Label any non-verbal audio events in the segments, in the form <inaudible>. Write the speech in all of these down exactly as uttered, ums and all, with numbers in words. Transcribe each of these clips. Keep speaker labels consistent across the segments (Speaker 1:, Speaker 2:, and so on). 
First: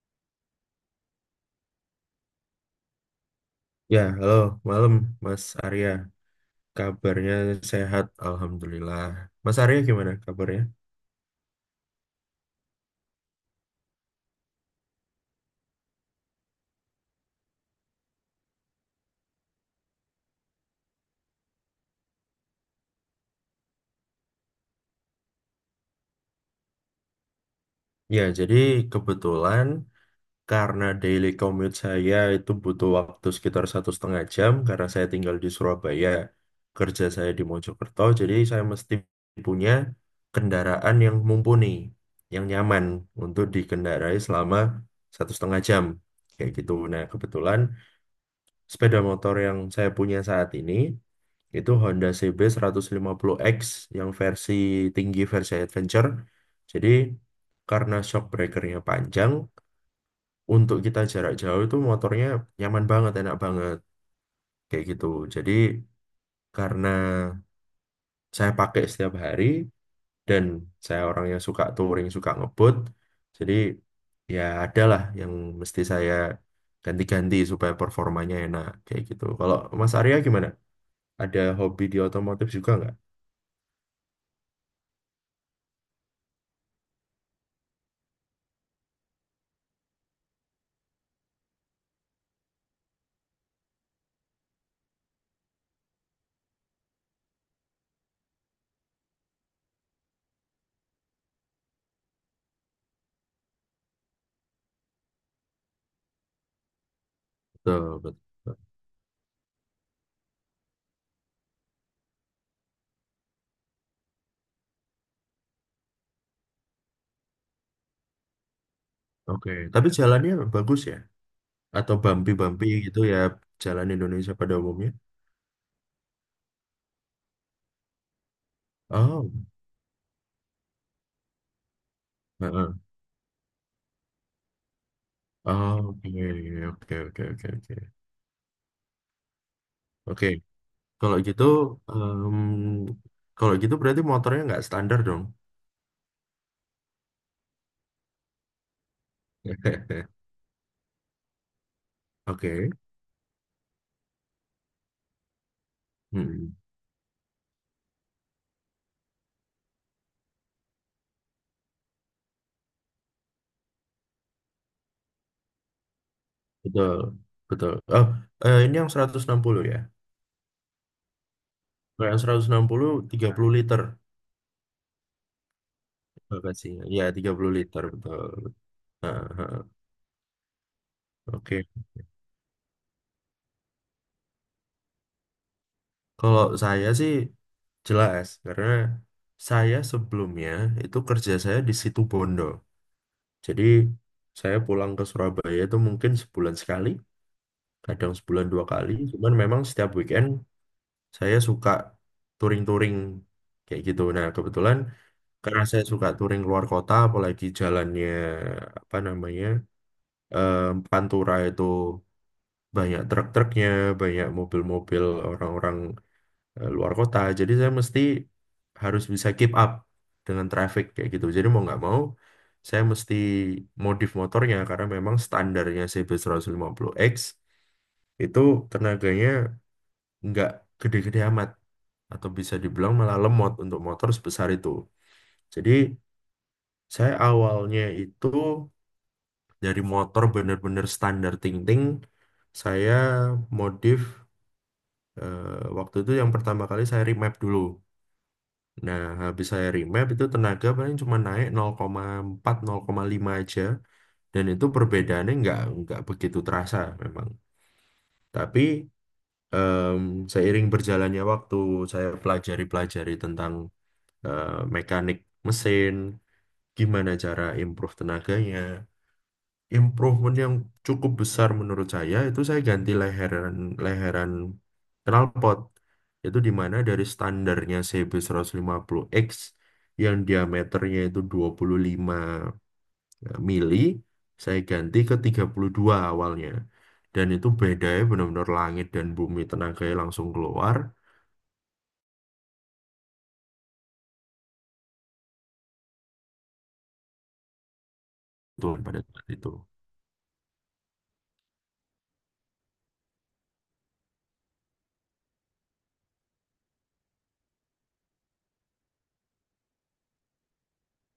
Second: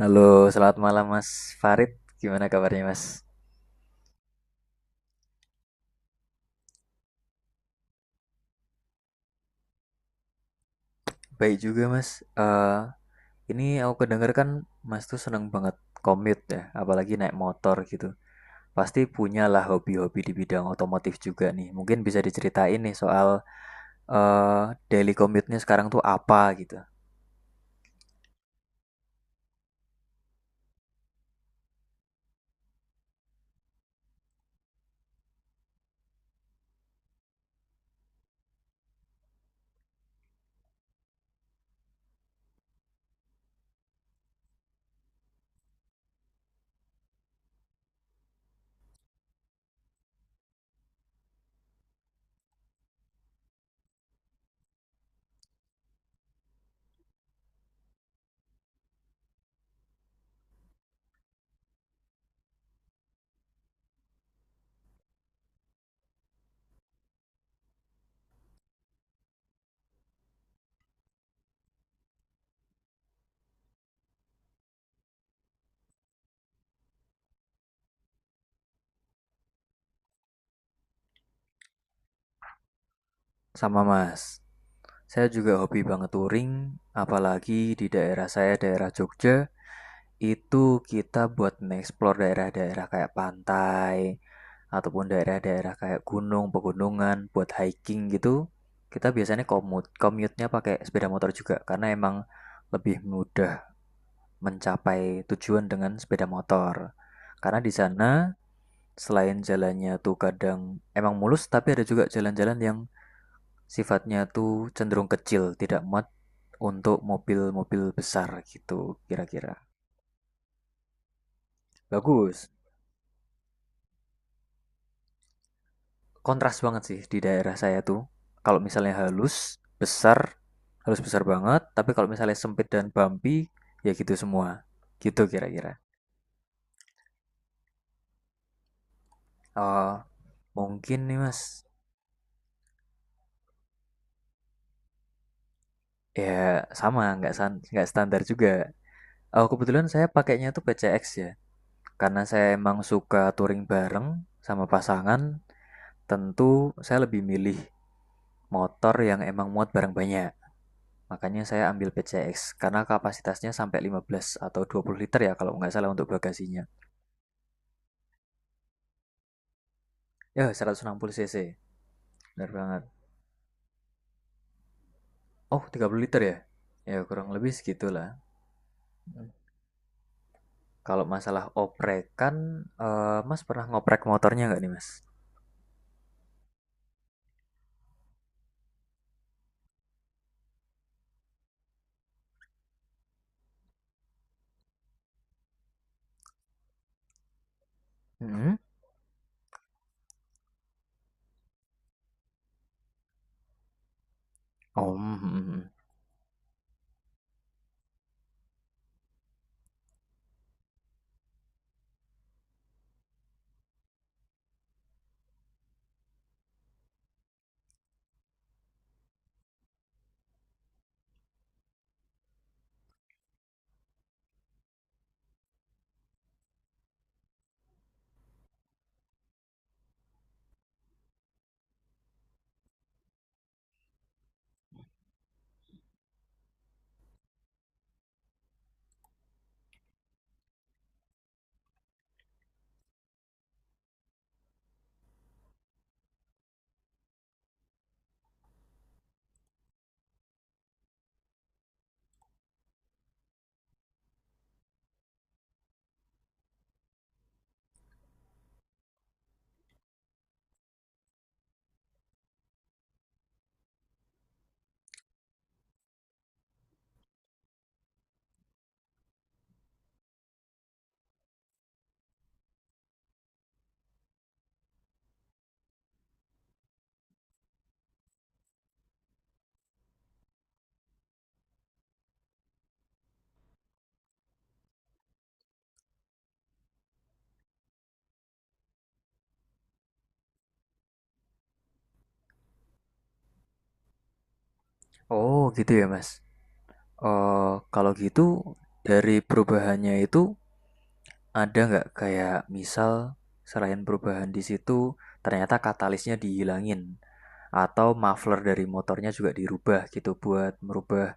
Speaker 1: Halo, selamat malam Mas Farid. Gimana kabarnya Mas?
Speaker 2: Ya, halo, malam Mas Arya. Kabarnya sehat, Alhamdulillah. Mas Arya gimana kabarnya?
Speaker 1: Baik juga Mas. Eh, ini aku kedenger kan Mas tuh seneng banget commute ya, apalagi naik motor gitu. Pasti punyalah hobi-hobi di bidang otomotif juga nih. Mungkin bisa diceritain nih soal eh daily commute-nya sekarang tuh apa gitu.
Speaker 2: Ya, jadi kebetulan karena daily commute saya itu butuh waktu sekitar satu setengah jam karena saya tinggal di Surabaya, kerja saya di Mojokerto, jadi saya mesti punya kendaraan yang mumpuni, yang nyaman untuk dikendarai selama satu setengah jam, kayak gitu. Nah, kebetulan sepeda motor yang saya punya saat ini itu Honda C B puluh x yang versi tinggi versi adventure. Jadi karena shock breakernya panjang, untuk kita jarak jauh itu motornya nyaman banget, enak banget kayak gitu. Jadi karena saya pakai setiap hari dan saya orang yang suka touring, suka ngebut, jadi ya adalah yang mesti saya ganti-ganti supaya performanya enak kayak gitu. Kalau Mas Arya gimana? Ada hobi di otomotif juga nggak?
Speaker 1: Sama Mas. Saya juga hobi banget touring, apalagi di daerah saya, daerah Jogja. Itu kita buat nge-explore daerah-daerah kayak pantai ataupun daerah-daerah kayak gunung, pegunungan buat hiking gitu. Kita biasanya komut, commute-nya pakai sepeda motor juga karena emang lebih mudah mencapai tujuan dengan sepeda motor. Karena di
Speaker 2: Betul,
Speaker 1: sana
Speaker 2: betul.
Speaker 1: selain jalannya tuh kadang emang mulus tapi ada juga jalan-jalan yang sifatnya tuh cenderung kecil, tidak muat untuk mobil-mobil besar gitu
Speaker 2: Oke,
Speaker 1: kira-kira.
Speaker 2: tapi jalannya bagus ya? Atau
Speaker 1: Bagus.
Speaker 2: bumpy-bumpy gitu ya, jalan Indonesia pada umumnya?
Speaker 1: Kontras banget sih di daerah saya tuh. Kalau misalnya
Speaker 2: Oh,
Speaker 1: halus, besar, halus besar banget, tapi kalau misalnya sempit
Speaker 2: heeh.
Speaker 1: dan bumpy, ya gitu semua. Gitu kira-kira.
Speaker 2: Oh, oke, oke, oke, oke, oke.
Speaker 1: Oh,
Speaker 2: Oke,
Speaker 1: mungkin
Speaker 2: kalau
Speaker 1: nih Mas.
Speaker 2: gitu, em, kalau gitu berarti motornya nggak standar dong.
Speaker 1: Ya sama, nggak san- nggak standar juga. Oh, kebetulan saya
Speaker 2: <laughs>
Speaker 1: pakainya tuh P C X ya. Karena saya
Speaker 2: Oke,
Speaker 1: emang suka touring bareng sama pasangan, tentu
Speaker 2: hmm,
Speaker 1: saya lebih milih motor yang emang muat barang banyak. Makanya saya ambil P C X karena kapasitasnya sampai lima belas atau dua puluh liter ya kalau nggak salah untuk bagasinya.
Speaker 2: betul, betul. Oh, eh, ini yang seratus enam puluh ya?
Speaker 1: Ya seratus enam puluh cc,
Speaker 2: Kalau yang seratus
Speaker 1: benar
Speaker 2: enam
Speaker 1: banget.
Speaker 2: puluh, tiga puluh liter
Speaker 1: Oh, tiga puluh liter ya?
Speaker 2: bagasinya.
Speaker 1: Ya
Speaker 2: Ya,
Speaker 1: kurang
Speaker 2: tiga
Speaker 1: lebih
Speaker 2: puluh liter,
Speaker 1: segitulah.
Speaker 2: betul. Heeh, heeh.
Speaker 1: Kalau masalah
Speaker 2: Oke,
Speaker 1: oprekan, eh, Mas pernah ngoprek motornya nggak nih Mas?
Speaker 2: kalau saya sih jelas, karena saya sebelumnya itu kerja saya di situ Bondo. Jadi saya pulang ke Surabaya itu mungkin sebulan sekali, kadang sebulan
Speaker 1: Hmm?
Speaker 2: dua kali. Cuman memang setiap weekend saya suka touring-touring kayak gitu. Nah, kebetulan
Speaker 1: Oh, mm, mm,
Speaker 2: karena
Speaker 1: mm.
Speaker 2: saya suka touring keluar kota, apalagi jalannya apa namanya eh, Pantura itu banyak truk-truknya, banyak mobil-mobil orang-orang eh, luar kota. Jadi saya mesti harus bisa keep up dengan traffic kayak gitu. Jadi mau nggak mau saya mesti modif motornya karena memang standarnya C B seratus lima puluh X itu tenaganya nggak gede-gede amat atau bisa dibilang malah lemot untuk motor sebesar itu. Jadi saya awalnya itu dari motor bener-bener standar ting-ting saya modif eh, waktu itu yang pertama kali saya remap dulu. Nah, habis saya remap itu tenaga paling cuma naik nol koma empat, nol koma lima aja. Dan itu perbedaannya nggak nggak begitu terasa memang. Tapi em, seiring berjalannya waktu, saya pelajari-pelajari tentang eh, mekanik mesin, gimana cara improve tenaganya, improvement yang cukup besar menurut saya itu saya ganti leheran leheran knalpot itu dimana dari standarnya C B seratus lima puluh X yang diameternya itu dua puluh lima mili saya ganti ke tiga puluh dua awalnya dan itu bedanya benar-benar langit dan bumi, tenaganya langsung keluar
Speaker 1: Oh, gitu ya Mas. Eh, kalau gitu
Speaker 2: tuh pada
Speaker 1: dari
Speaker 2: saat itu.
Speaker 1: perubahannya itu ada nggak kayak misal selain perubahan di situ ternyata katalisnya dihilangin atau muffler dari motornya juga dirubah gitu buat merubah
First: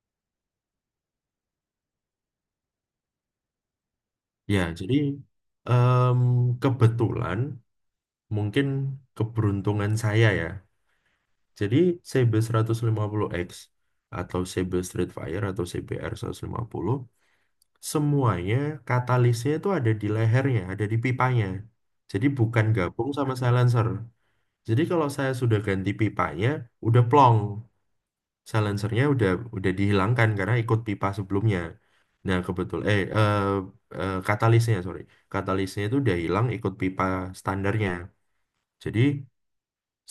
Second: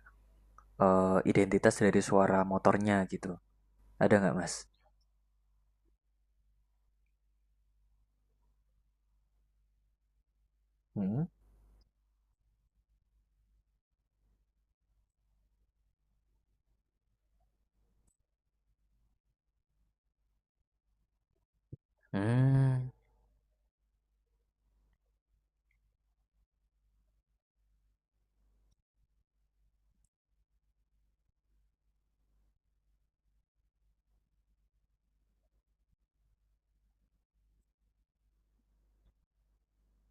Speaker 1: eh, identitas dari suara motornya gitu. Ada nggak mas?
Speaker 2: Ya jadi em, kebetulan mungkin keberuntungan saya ya.
Speaker 1: Hmm.
Speaker 2: Jadi C B seratus lima puluh X atau C B Streetfire atau C B R seratus lima puluh semuanya katalisnya itu ada di lehernya, ada di pipanya. Jadi bukan
Speaker 1: Hmm,
Speaker 2: gabung sama silencer. Jadi kalau saya sudah ganti pipanya, udah plong. Silencernya udah udah dihilangkan karena ikut pipa sebelumnya. Nah, kebetul eh, eh, eh, katalisnya, sorry. Katalisnya itu udah hilang ikut pipa standarnya. Jadi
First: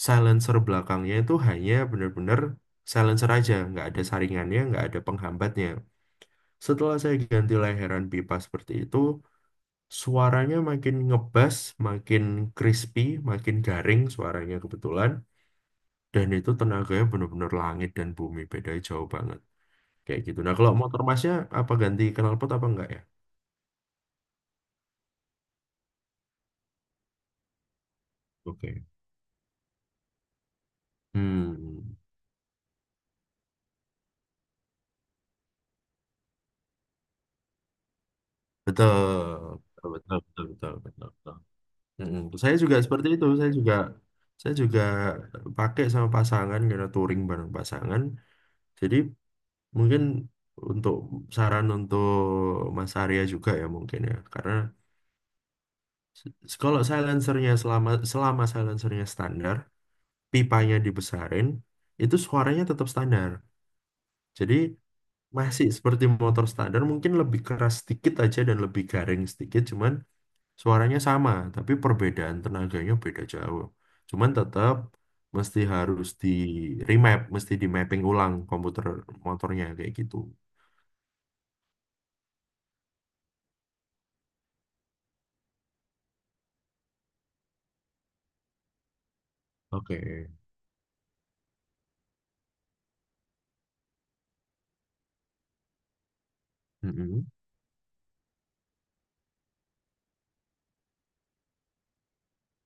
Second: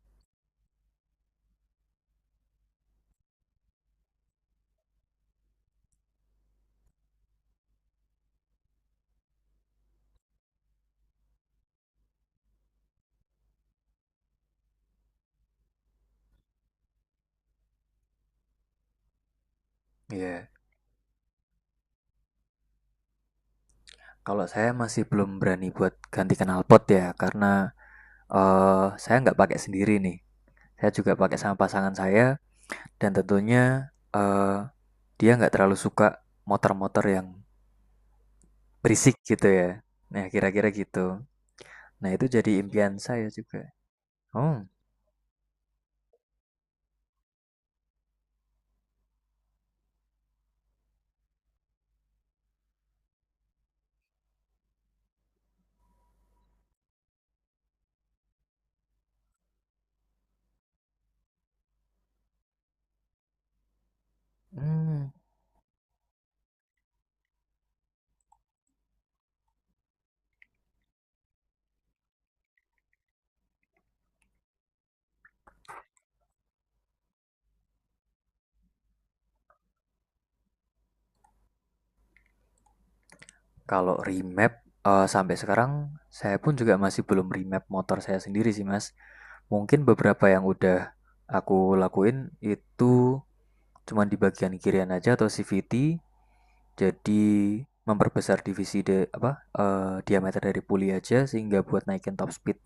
Speaker 2: silencer belakangnya itu hanya benar-benar silencer aja, nggak ada saringannya, nggak ada penghambatnya. Setelah saya ganti layaran pipa seperti itu, suaranya makin ngebas, makin crispy, makin garing suaranya kebetulan, dan itu tenaganya benar-benar langit dan bumi, bedanya jauh banget.
Speaker 1: ya.
Speaker 2: Kayak gitu.
Speaker 1: Yeah.
Speaker 2: Nah, kalau motor masnya apa ganti knalpot apa enggak ya?
Speaker 1: Kalau saya masih belum berani buat ganti knalpot ya, karena
Speaker 2: Oke.
Speaker 1: eh saya nggak pakai sendiri nih. Saya juga pakai sama
Speaker 2: Hmm,
Speaker 1: pasangan saya, dan tentunya eh dia nggak terlalu suka motor-motor yang berisik
Speaker 2: betul.
Speaker 1: gitu ya.
Speaker 2: Betul,
Speaker 1: Nah,
Speaker 2: betul,
Speaker 1: kira-kira
Speaker 2: betul,
Speaker 1: gitu.
Speaker 2: betul, betul.
Speaker 1: Nah,
Speaker 2: Mm-mm.
Speaker 1: itu
Speaker 2: Saya
Speaker 1: jadi
Speaker 2: juga
Speaker 1: impian
Speaker 2: seperti itu.
Speaker 1: saya
Speaker 2: Saya
Speaker 1: juga.
Speaker 2: juga saya
Speaker 1: Oh,
Speaker 2: juga pakai sama pasangan karena touring bareng pasangan. Jadi mungkin untuk saran untuk Mas Arya juga ya mungkin ya. Karena kalau silencernya selama selama silencernya standar, pipanya dibesarin, itu suaranya tetap standar. Jadi
Speaker 1: hmm.
Speaker 2: masih seperti motor standar, mungkin lebih keras sedikit aja dan lebih garing sedikit, cuman suaranya sama, tapi perbedaan tenaganya beda jauh. Cuman tetap mesti harus di remap, mesti di mapping ulang komputer motornya kayak gitu.
Speaker 1: Kalau remap, eee, sampai sekarang saya pun juga masih belum remap motor saya sendiri sih, Mas. Mungkin
Speaker 2: Oke.
Speaker 1: beberapa yang udah aku lakuin itu cuma di bagian kirian aja atau C V T, jadi
Speaker 2: Mm-mm.
Speaker 1: memperbesar divisi de apa, eee, diameter dari puli aja sehingga buat naikin top speed,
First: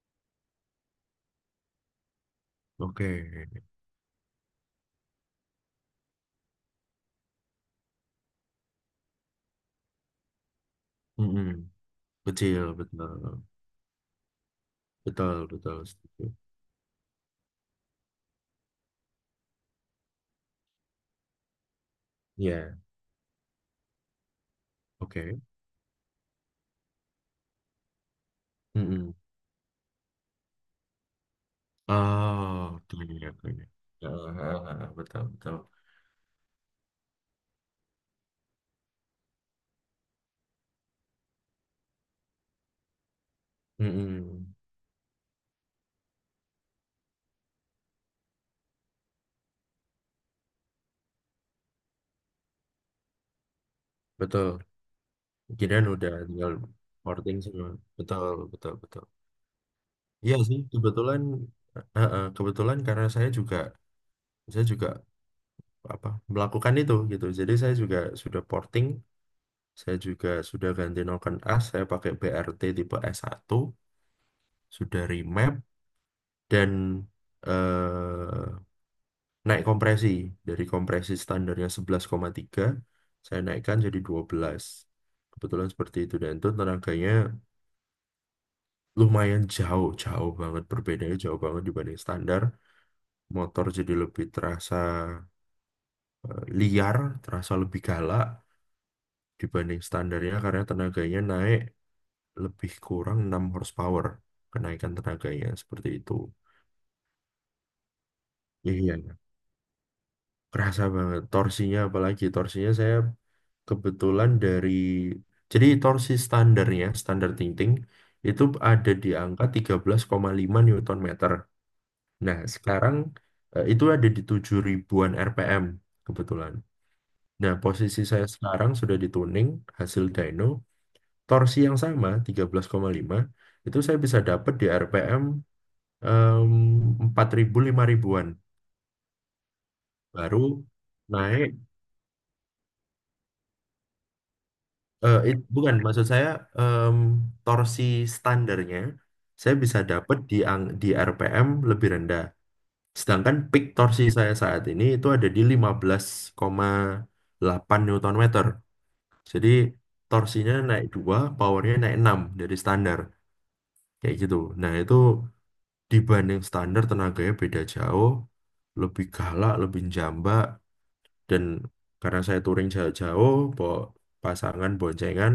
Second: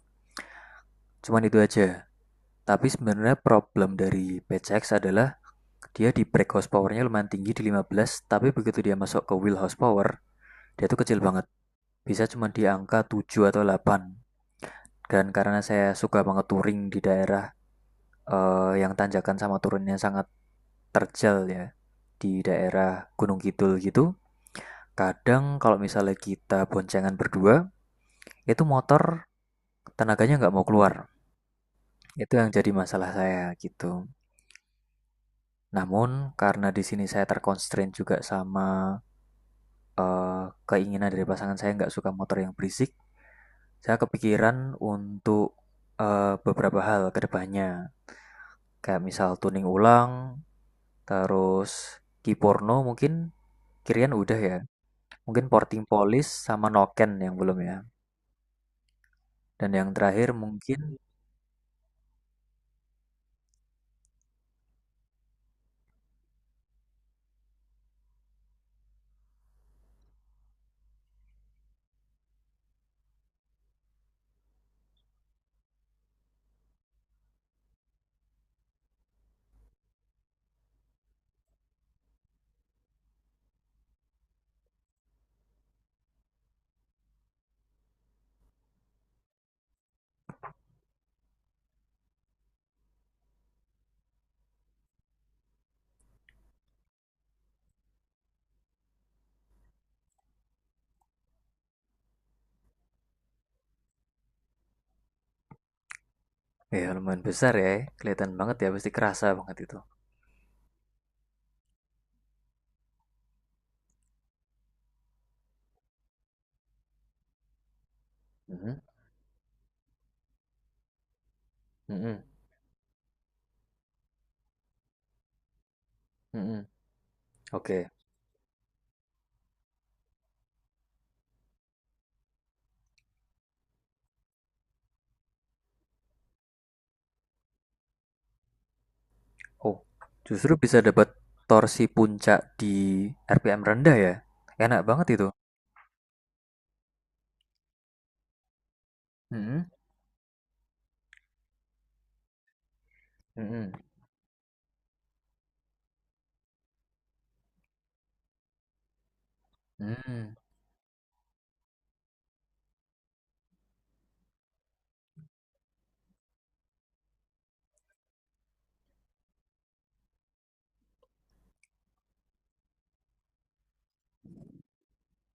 Speaker 1: cuman itu aja. Tapi sebenarnya
Speaker 2: Oke.
Speaker 1: problem dari P C X adalah dia di brake horsepowernya lumayan tinggi di lima belas, tapi begitu dia masuk ke wheel horsepower, dia tuh kecil banget,
Speaker 2: Mm-mm.
Speaker 1: bisa cuma
Speaker 2: Kecil,
Speaker 1: di angka
Speaker 2: betul.
Speaker 1: tujuh atau delapan. Dan
Speaker 2: Betul,
Speaker 1: karena
Speaker 2: betul.
Speaker 1: saya suka
Speaker 2: Setuju.
Speaker 1: banget touring di daerah eh, yang tanjakan sama turunnya sangat terjal ya, di
Speaker 2: Iya,
Speaker 1: daerah Gunung Kidul gitu,
Speaker 2: oke.
Speaker 1: kadang kalau misalnya kita boncengan berdua, itu
Speaker 2: Mm-mm.
Speaker 1: motor tenaganya nggak mau keluar. Itu yang
Speaker 2: Oh,
Speaker 1: jadi masalah
Speaker 2: gini ya,
Speaker 1: saya
Speaker 2: gini.
Speaker 1: gitu.
Speaker 2: Ah, ah, ah, betul, betul.
Speaker 1: Namun karena di sini saya terkonstrain juga sama eh, keinginan dari pasangan saya nggak suka motor yang berisik, saya
Speaker 2: Mm-mm.
Speaker 1: kepikiran untuk eh, beberapa hal kedepannya. Kayak misal tuning ulang, terus Ki Porno mungkin. Kirian udah ya.
Speaker 2: Betul.
Speaker 1: Mungkin Porting
Speaker 2: Kirain udah
Speaker 1: Polis
Speaker 2: tinggal
Speaker 1: sama Noken yang
Speaker 2: porting
Speaker 1: belum
Speaker 2: semua.
Speaker 1: ya.
Speaker 2: Betul, betul, betul.
Speaker 1: Dan yang terakhir
Speaker 2: Iya sih,
Speaker 1: mungkin
Speaker 2: kebetulan, eh, eh, kebetulan karena saya juga saya juga apa melakukan itu gitu. Jadi saya juga sudah porting, saya juga sudah ganti noken as, saya pakai B R T tipe s satu, sudah remap dan eh, naik kompresi, dari kompresi standarnya sebelas koma tiga saya naikkan jadi dua belas. Kebetulan seperti itu, dan itu tenaganya lumayan jauh, jauh banget, perbedaannya jauh banget dibanding standar. Motor jadi lebih terasa eh, liar, terasa lebih galak dibanding standarnya karena tenaganya naik lebih kurang enam horsepower, kenaikan tenaganya seperti itu.
Speaker 1: ya lumayan besar ya. Kelihatan banget ya
Speaker 2: Iya,
Speaker 1: pasti
Speaker 2: iya, iya.
Speaker 1: kerasa banget itu.
Speaker 2: Kerasa banget. Torsinya apalagi, torsinya saya kebetulan dari, jadi torsi standarnya, standar ting-ting, itu
Speaker 1: Mhm,
Speaker 2: ada di angka tiga belas koma lima Newton meter.
Speaker 1: mhm,
Speaker 2: Nah, sekarang eh, itu ada di tujuh ribuan R P M kebetulan.
Speaker 1: mhm.
Speaker 2: Nah,
Speaker 1: Oke.
Speaker 2: posisi saya sekarang sudah di tuning, hasil dyno torsi yang sama tiga belas koma lima itu saya bisa dapat di R P M em, empat ribu lima ribu-an
Speaker 1: Oh,
Speaker 2: baru
Speaker 1: justru bisa dapat
Speaker 2: naik.
Speaker 1: torsi puncak di R P M rendah ya. Enak banget
Speaker 2: Eh,
Speaker 1: itu.
Speaker 2: it- bukan maksud saya, em, torsi standarnya saya
Speaker 1: Mhm,
Speaker 2: bisa dapat di ang- di R P M lebih rendah, sedangkan peak
Speaker 1: mhm,
Speaker 2: torsi saya saat ini itu ada di lima belas koma delapan Newton meter. Jadi
Speaker 1: mhm,
Speaker 2: torsinya naik dua, powernya naik enam dari standar, kayak gitu. Nah itu dibanding standar tenaganya beda jauh, lebih galak, lebih jambak, dan karena saya touring jauh-jauh bawa pasangan boncengan,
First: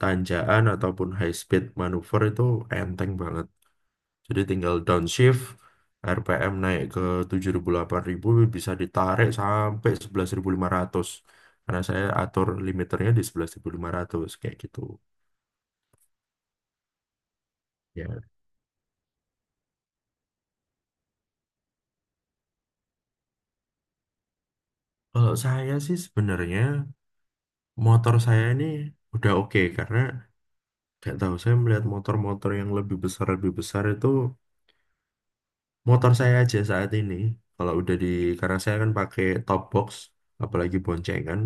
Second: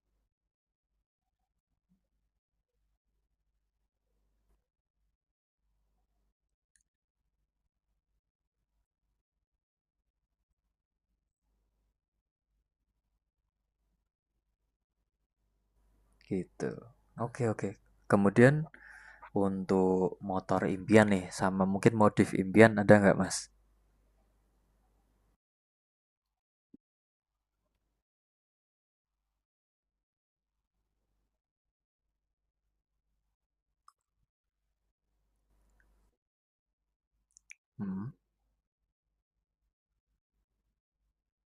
Speaker 2: tanjakan ataupun high speed manuver itu enteng banget. Jadi tinggal downshift, R P M naik ke tujuh ribu delapan ribu, bisa ditarik sampai sebelas ribu lima ratus karena saya atur limiternya di sebelas ribu lima ratus, kayak gitu.
Speaker 1: gitu. Oke, oke.
Speaker 2: Ya,
Speaker 1: Kemudian untuk motor impian nih, sama mungkin modif impian ada nggak mas?
Speaker 2: kalau saya sih sebenarnya motor saya ini udah oke karena gak tahu, saya melihat motor-motor yang lebih besar lebih besar itu motor saya aja saat ini. Kalau udah di
Speaker 1: Hmm.
Speaker 2: karena saya kan pakai top box, apalagi boncengan,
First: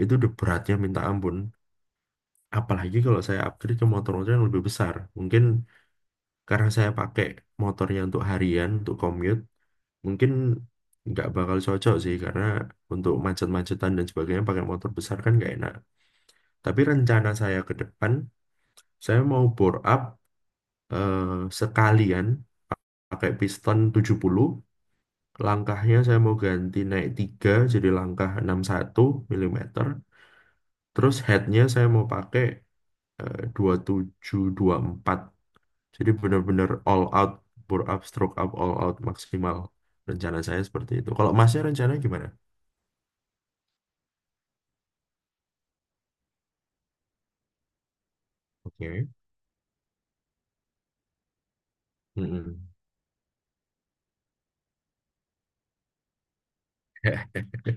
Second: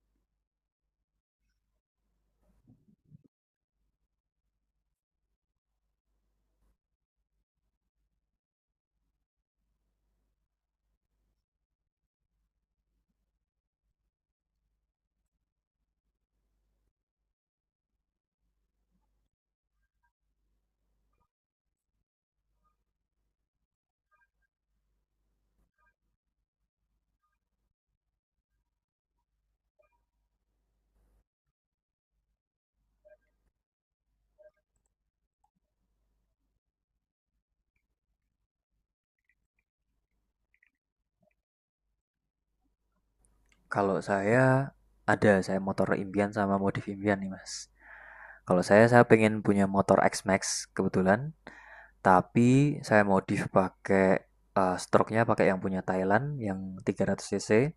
Speaker 2: itu udah beratnya minta ampun. Apalagi kalau saya upgrade ke motor-motor yang lebih besar. Mungkin karena saya pakai motornya untuk harian, untuk commute, mungkin nggak bakal cocok sih karena untuk macet-macetan dan sebagainya pakai motor besar kan nggak enak. Tapi rencana saya ke depan, saya mau bore up eh, sekalian, pakai piston tujuh puluh, langkahnya saya mau ganti naik tiga jadi langkah enam puluh satu milimeter, terus headnya saya mau pakai eh, dua tujuh dua empat, jadi benar-benar all out, bore up stroke up all out maksimal. Rencana saya seperti itu, kalau masnya rencana gimana?
Speaker 1: Kalau saya ada, saya motor impian sama modif impian nih mas. Kalau saya, saya
Speaker 2: Oke.
Speaker 1: pengen punya motor X-Max kebetulan,
Speaker 2: Mm-mm.
Speaker 1: tapi saya modif pakai eh, stroke-nya pakai yang punya Thailand yang tiga ratus cc.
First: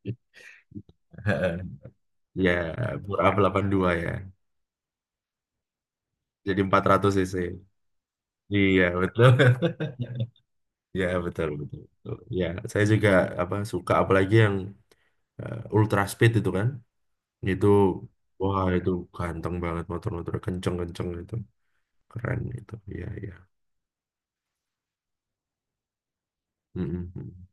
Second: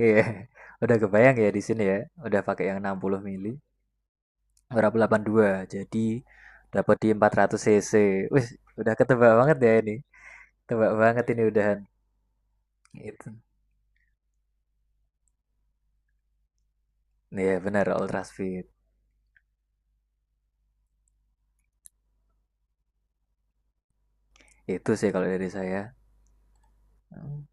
Speaker 1: Iya, <laughs> udah kebayang ya di
Speaker 2: <laughs>
Speaker 1: sini ya, udah
Speaker 2: Ya,
Speaker 1: pakai yang enam puluh
Speaker 2: bore up
Speaker 1: mili,
Speaker 2: delapan puluh dua ya,
Speaker 1: berapa delapan puluh dua, jadi
Speaker 2: jadi empat
Speaker 1: dapat di
Speaker 2: ratus
Speaker 1: empat
Speaker 2: cc
Speaker 1: ratus cc. Wih,
Speaker 2: Iya
Speaker 1: udah ketebak
Speaker 2: betul.
Speaker 1: banget ya ini, tebak
Speaker 2: <laughs> Ya
Speaker 1: banget ini
Speaker 2: betul,
Speaker 1: udahan.
Speaker 2: betul. Betul. Ya, saya juga
Speaker 1: Itu.
Speaker 2: apa suka apalagi yang eh, ultra speed itu kan,
Speaker 1: Iya
Speaker 2: itu
Speaker 1: benar Ultras Fit.
Speaker 2: wah itu ganteng banget, motor-motor kenceng-kenceng itu keren itu, iya iya.
Speaker 1: Itu sih kalau dari saya. Hmm.
Speaker 2: Mm-mm.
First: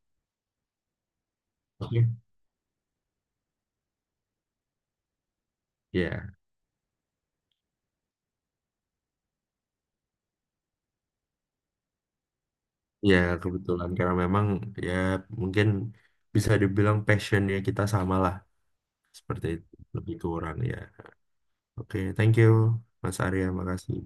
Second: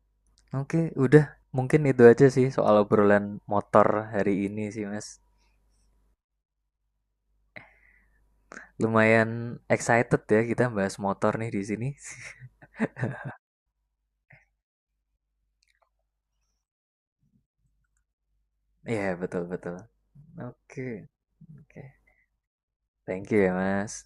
Speaker 1: Oke, udah mungkin itu
Speaker 2: Oke.
Speaker 1: aja sih soal obrolan motor hari ini sih Mas.
Speaker 2: Ya,
Speaker 1: Lumayan excited ya kita bahas motor nih di sini. <laughs>
Speaker 2: ya kebetulan karena memang ya mungkin bisa dibilang passionnya kita sama lah,
Speaker 1: Iya betul
Speaker 2: seperti itu
Speaker 1: betul.
Speaker 2: lebih kurang ya.
Speaker 1: Oke oke.
Speaker 2: Oke, thank you Mas
Speaker 1: Thank you
Speaker 2: Arya,
Speaker 1: ya Mas.
Speaker 2: makasih.